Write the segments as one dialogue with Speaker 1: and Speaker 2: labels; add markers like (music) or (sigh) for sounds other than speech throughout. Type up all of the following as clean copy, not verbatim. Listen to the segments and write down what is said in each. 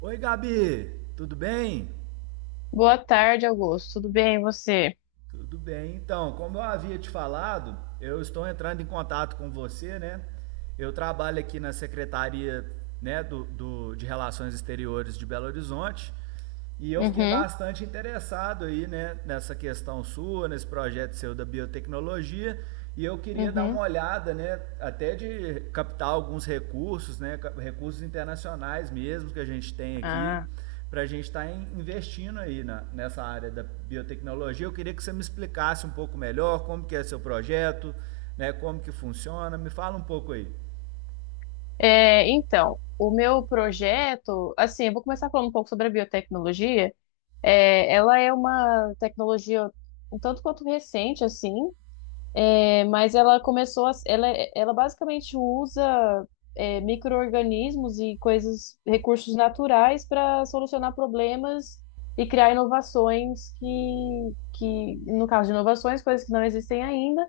Speaker 1: Oi, Gabi, tudo bem?
Speaker 2: Boa tarde, Augusto. Tudo bem, e você?
Speaker 1: Tudo bem. Então, como eu havia te falado, eu estou entrando em contato com você, né? Eu trabalho aqui na Secretaria, né, de Relações Exteriores de Belo Horizonte e eu fiquei
Speaker 2: Uhum,
Speaker 1: bastante interessado aí, né, nessa questão sua, nesse projeto seu da biotecnologia e eu queria dar uma
Speaker 2: uhum.
Speaker 1: olhada, né, até de captar alguns recursos, né, recursos internacionais mesmo que a gente tem aqui
Speaker 2: Ah,
Speaker 1: para a gente estar investindo aí nessa área da biotecnologia. Eu queria que você me explicasse um pouco melhor como que é seu projeto, né, como que funciona. Me fala um pouco aí.
Speaker 2: então, o meu projeto, assim, eu vou começar falando um pouco sobre a biotecnologia. Ela é uma tecnologia um tanto quanto recente, assim, mas ela começou, ela basicamente usa micro-organismos e coisas, recursos naturais para solucionar problemas e criar inovações no caso de inovações, coisas que não existem ainda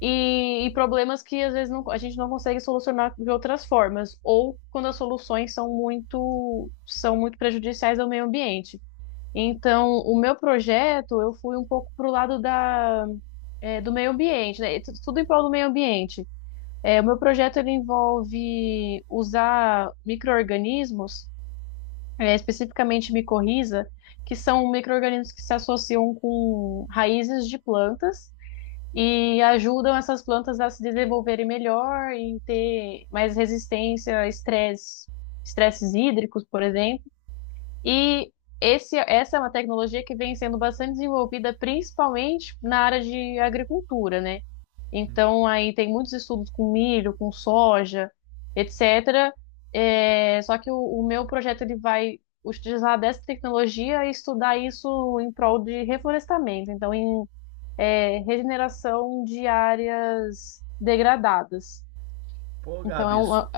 Speaker 2: e problemas que às vezes a gente não consegue solucionar de outras formas, ou quando as soluções são são muito prejudiciais ao meio ambiente. Então, o meu projeto, eu fui um pouco para o lado do meio ambiente, né? Tudo em prol do meio ambiente. O meu projeto ele envolve usar micro-organismos, especificamente micorriza, que são micro-organismos que se associam com raízes de plantas e ajudam essas plantas a se desenvolverem melhor e ter mais resistência a estresse, estresses hídricos, por exemplo. E essa é uma tecnologia que vem sendo bastante desenvolvida, principalmente na área de agricultura, né? Então, aí tem muitos estudos com milho, com soja, etc. Só que o meu projeto ele vai utilizar dessa tecnologia e estudar isso em prol de reflorestamento. Então, em regeneração de áreas degradadas.
Speaker 1: Pô,
Speaker 2: Então, é,
Speaker 1: Gabi,
Speaker 2: uma-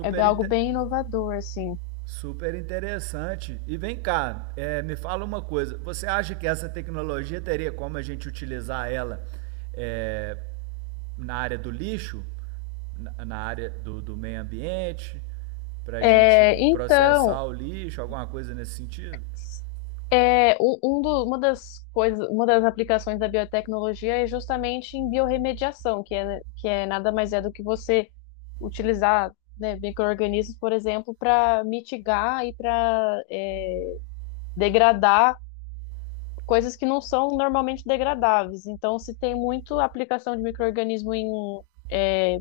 Speaker 2: é é algo
Speaker 1: inter...
Speaker 2: bem inovador, assim.
Speaker 1: super interessante. E vem cá, me fala uma coisa. Você acha que essa tecnologia teria como a gente utilizar ela é, na área do lixo, na área do meio ambiente, para a gente processar
Speaker 2: Então,
Speaker 1: o lixo, alguma coisa nesse sentido?
Speaker 2: uma das aplicações da biotecnologia é justamente em biorremediação, que é nada mais é do que você utilizar, né, micro-organismos, por exemplo, para mitigar e para degradar coisas que não são normalmente degradáveis. Então, se tem muito aplicação de micro-organismo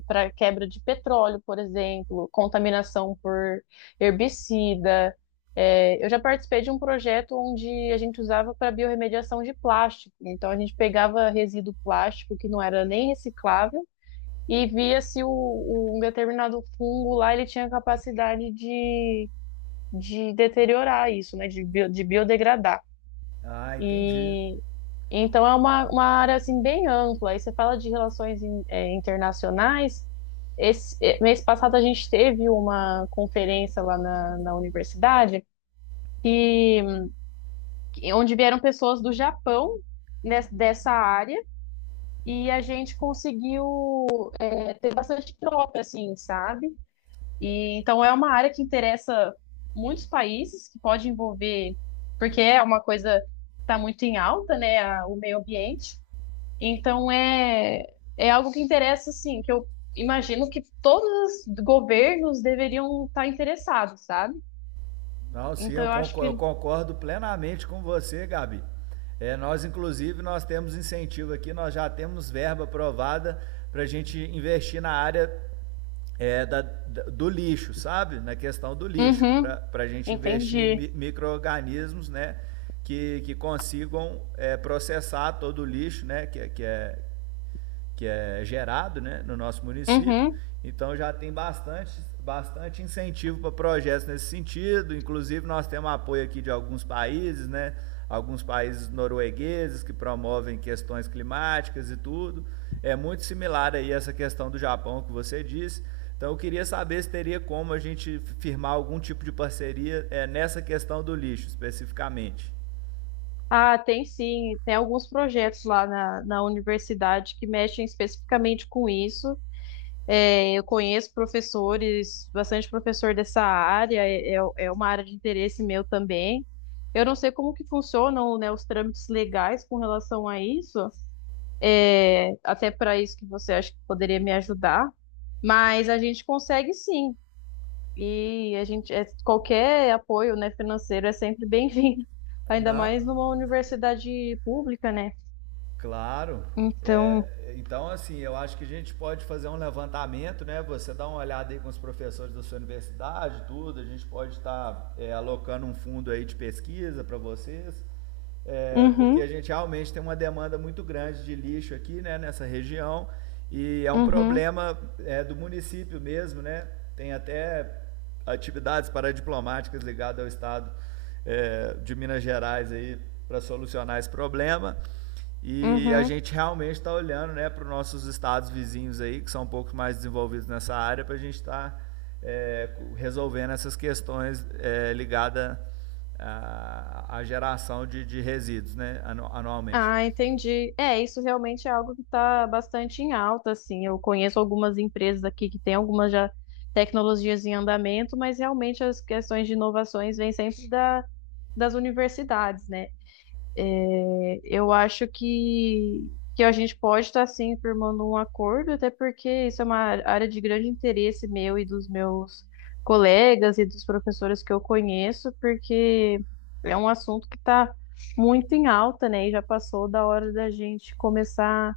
Speaker 2: para quebra de petróleo, por exemplo, contaminação por herbicida. Eu já participei de um projeto onde a gente usava para biorremediação de plástico. Então, a gente pegava resíduo plástico que não era nem reciclável e via se um determinado fungo lá ele tinha capacidade de deteriorar isso, né, de biodegradar.
Speaker 1: Ah, entendi.
Speaker 2: E então é uma, área assim bem ampla. Aí você fala de relações internacionais. Esse mês passado a gente teve uma conferência lá na universidade que, onde vieram pessoas do Japão dessa área e a gente conseguiu ter bastante troca, assim, sabe? E então é uma área que interessa muitos países, que pode envolver, porque é uma coisa que está muito em alta, né? O meio ambiente. Então é algo que interessa, assim, que eu imagino que todos os governos deveriam estar interessados, sabe?
Speaker 1: Não, sim,
Speaker 2: Então eu acho
Speaker 1: eu
Speaker 2: que.
Speaker 1: concordo plenamente com você, Gabi. É, nós, inclusive, nós temos incentivo aqui, nós já temos verba aprovada para a gente investir na área do lixo, sabe? Na questão do lixo,
Speaker 2: Uhum,
Speaker 1: para a gente investir em
Speaker 2: entendi.
Speaker 1: micro-organismos, né? Que, que consigam processar todo o lixo, né? Que é gerado, né, no nosso município.
Speaker 2: Uhum.
Speaker 1: Então já tem bastante incentivo para projetos nesse sentido. Inclusive nós temos apoio aqui de alguns países, né? Alguns países noruegueses que promovem questões climáticas e tudo. É muito similar aí essa questão do Japão que você disse. Então eu queria saber se teria como a gente firmar algum tipo de parceria nessa questão do lixo especificamente.
Speaker 2: Ah, tem sim, tem alguns projetos lá na universidade que mexem especificamente com isso. Eu conheço professores, bastante professor dessa área, é uma área de interesse meu também. Eu não sei como que funcionam, né, os trâmites legais com relação a isso, até para isso que você acha que poderia me ajudar, mas a gente consegue sim. E a gente, qualquer apoio, né, financeiro é sempre bem-vindo, (laughs) ainda
Speaker 1: Não,
Speaker 2: mais numa universidade pública, né?
Speaker 1: claro.
Speaker 2: Então,
Speaker 1: É, então, assim, eu acho que a gente pode fazer um levantamento, né? Você dá uma olhada aí com os professores da sua universidade, tudo. A gente pode estar alocando um fundo aí de pesquisa para vocês, é, porque a
Speaker 2: uhum,
Speaker 1: gente realmente tem uma demanda muito grande de lixo aqui, né? Nessa região e é um
Speaker 2: uhum,
Speaker 1: problema do município mesmo, né? Tem até atividades paradiplomáticas ligadas ao estado de Minas Gerais aí para solucionar esse problema. E a
Speaker 2: uhum.
Speaker 1: gente realmente está olhando, né, para os nossos estados vizinhos aí, que são um pouco mais desenvolvidos nessa área, para a gente é, resolvendo essas questões, é, ligadas à geração de resíduos, né, anualmente.
Speaker 2: Ah, entendi. Isso realmente é algo que está bastante em alta, assim. Eu conheço algumas empresas aqui que têm algumas já tecnologias em andamento, mas realmente as questões de inovações vêm sempre das universidades, né? Eu acho que a gente pode estar sim firmando um acordo, até porque isso é uma área de grande interesse meu e dos meus colegas e dos professores que eu conheço, porque é um assunto que está muito em alta, né? E já passou da hora da gente começar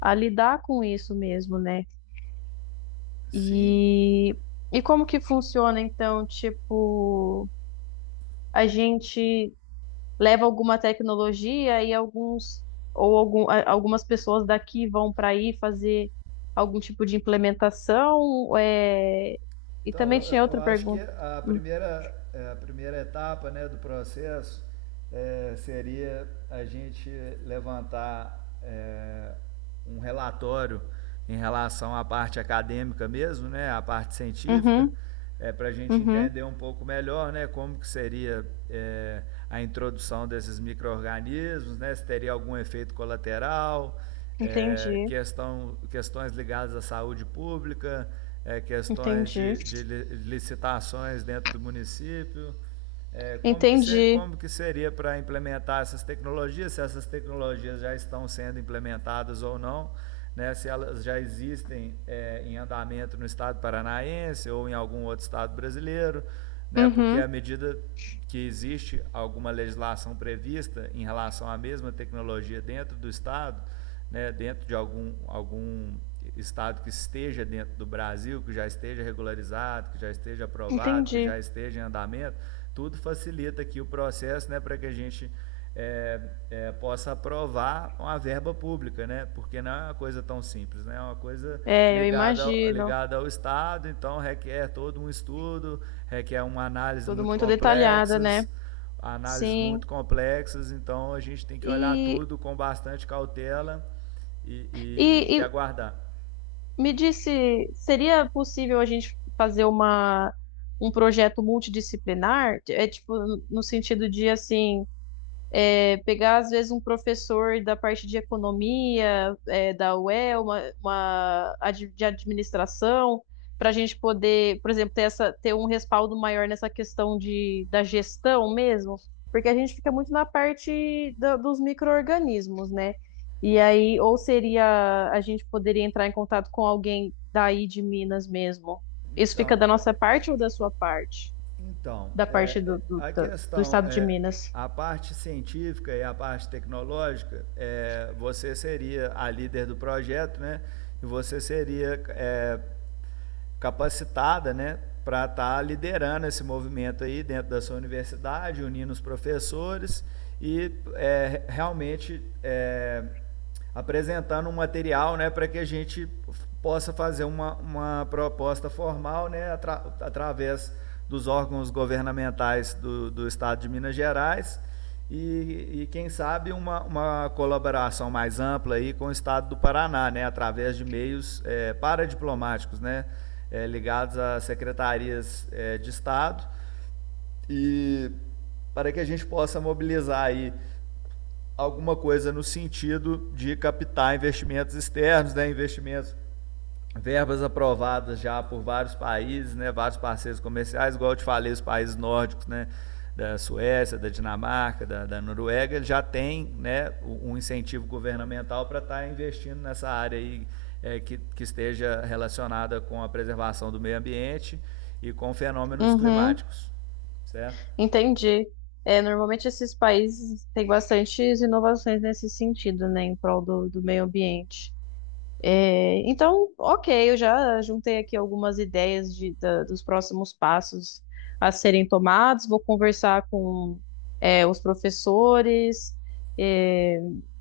Speaker 2: a lidar com isso mesmo, né?
Speaker 1: Sim.
Speaker 2: E, e como que funciona, então, tipo, a gente. Leva alguma tecnologia e alguns ou algum, algumas pessoas daqui vão para aí fazer algum tipo de implementação. E
Speaker 1: Então,
Speaker 2: também
Speaker 1: eu,
Speaker 2: tinha
Speaker 1: eu
Speaker 2: outra
Speaker 1: acho que
Speaker 2: pergunta. Hum,
Speaker 1: a primeira etapa, né, do processo é, seria a gente levantar é, um relatório em relação à parte acadêmica mesmo, né, à parte científica,
Speaker 2: Uhum,
Speaker 1: é, para a gente
Speaker 2: uhum,
Speaker 1: entender um pouco melhor, né, como que seria a introdução desses micro-organismos, né, se teria algum efeito colateral,
Speaker 2: entendi,
Speaker 1: questões ligadas à saúde pública, é, questões
Speaker 2: entendi,
Speaker 1: de licitações dentro do município, é,
Speaker 2: entendi,
Speaker 1: como que seria para implementar essas tecnologias, se essas tecnologias já estão sendo implementadas ou não, né, se elas já existem, é, em andamento no estado paranaense ou em algum outro estado brasileiro, né, porque à
Speaker 2: uhum,
Speaker 1: medida que existe alguma legislação prevista em relação à mesma tecnologia dentro do estado, né, dentro de algum estado que esteja dentro do Brasil, que já esteja regularizado, que já esteja aprovado, que já
Speaker 2: entendi.
Speaker 1: esteja em andamento, tudo facilita aqui o processo, né, para que a gente é, possa aprovar uma verba pública, né? Porque não é uma coisa tão simples, né? É uma coisa
Speaker 2: Eu imagino,
Speaker 1: ligada ao Estado, então requer todo um estudo, requer uma análise
Speaker 2: tudo
Speaker 1: muito
Speaker 2: muito
Speaker 1: complexa,
Speaker 2: detalhada, né?
Speaker 1: análises muito
Speaker 2: Sim.
Speaker 1: complexas, então a gente tem que olhar
Speaker 2: E,
Speaker 1: tudo com bastante cautela e
Speaker 2: e,
Speaker 1: aguardar.
Speaker 2: Me disse, seria possível a gente fazer um projeto multidisciplinar? É tipo, no sentido de assim. É pegar, às vezes, um professor da parte de economia, da UEL, de administração, para a gente poder, por exemplo, ter um respaldo maior nessa questão da gestão mesmo, porque a gente fica muito na parte dos micro-organismos, né? E aí, ou seria, a gente poderia entrar em contato com alguém daí de Minas mesmo. Isso fica
Speaker 1: Então,
Speaker 2: da nossa parte ou da sua parte?
Speaker 1: Então,
Speaker 2: Da
Speaker 1: é,
Speaker 2: parte
Speaker 1: a
Speaker 2: do
Speaker 1: questão
Speaker 2: estado de
Speaker 1: é
Speaker 2: Minas.
Speaker 1: a parte científica e a parte tecnológica. É, você seria a líder do projeto, né? E você seria, é, capacitada, né, para estar liderando esse movimento aí dentro da sua universidade, unindo os professores e é, realmente é, apresentando um material, né, para que a gente possa fazer uma proposta formal, né, através dos órgãos governamentais do Estado de Minas Gerais e quem sabe, uma colaboração mais ampla aí com o Estado do Paraná, né, através de meios eh, paradiplomáticos, né, eh, ligados a secretarias eh, de Estado e para que a gente possa mobilizar aí alguma coisa no sentido de captar investimentos externos, né, investimentos, verbas aprovadas já por vários países, né, vários parceiros comerciais, igual eu te falei, os países nórdicos, né, da Suécia, da Dinamarca, da Noruega, já tem, né, um incentivo governamental para estar investindo nessa área aí, é, que esteja relacionada com a preservação do meio ambiente e com fenômenos
Speaker 2: Uhum.
Speaker 1: climáticos, certo?
Speaker 2: Entendi. Normalmente esses países têm bastantes inovações nesse sentido, né, em prol do meio ambiente. Então, ok, eu já juntei aqui algumas ideias dos próximos passos a serem tomados. Vou conversar com, os professores, é,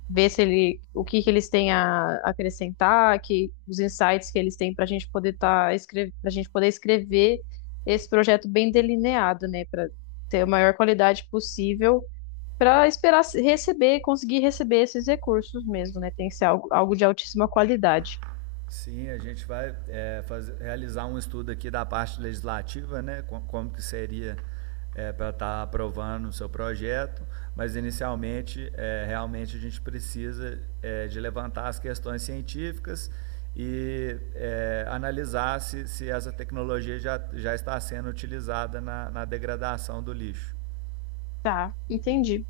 Speaker 2: ver se o que que eles têm a acrescentar, que os insights que eles têm para a gente poder tá, escrever, para gente poder escrever esse projeto bem delineado, né, para ter a maior qualidade possível. Para esperar receber, conseguir receber esses recursos mesmo, né? Tem que ser algo de altíssima qualidade.
Speaker 1: Sim, a gente vai realizar um estudo aqui da parte legislativa, né? Como que seria é, para estar aprovando o seu projeto, mas inicialmente, é, realmente a gente precisa é, de levantar as questões científicas e é, analisar se essa tecnologia já está sendo utilizada na degradação do lixo.
Speaker 2: Tá, entendi.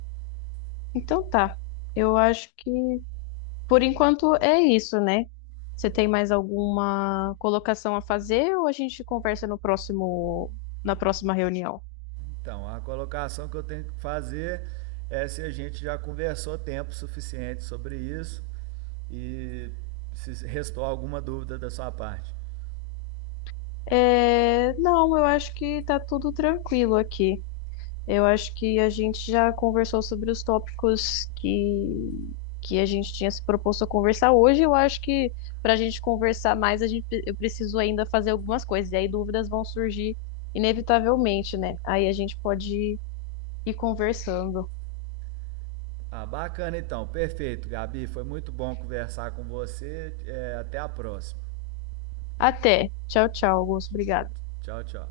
Speaker 2: Então tá. Eu acho que por enquanto é isso, né? Você tem mais alguma colocação a fazer ou a gente conversa no próximo, na próxima reunião?
Speaker 1: Então, a colocação que eu tenho que fazer é se a gente já conversou tempo suficiente sobre isso e se restou alguma dúvida da sua parte.
Speaker 2: Não, eu acho que tá tudo tranquilo aqui. Eu acho que a gente já conversou sobre os tópicos que a gente tinha se proposto a conversar hoje. Eu acho que para a gente conversar mais, a gente, eu preciso ainda fazer algumas coisas, e aí dúvidas vão surgir inevitavelmente, né? Aí a gente pode ir conversando.
Speaker 1: Ah, bacana então, perfeito, Gabi. Foi muito bom conversar com você. É, até a próxima.
Speaker 2: Até. Tchau, tchau, Augusto. Obrigada.
Speaker 1: Tchau, tchau.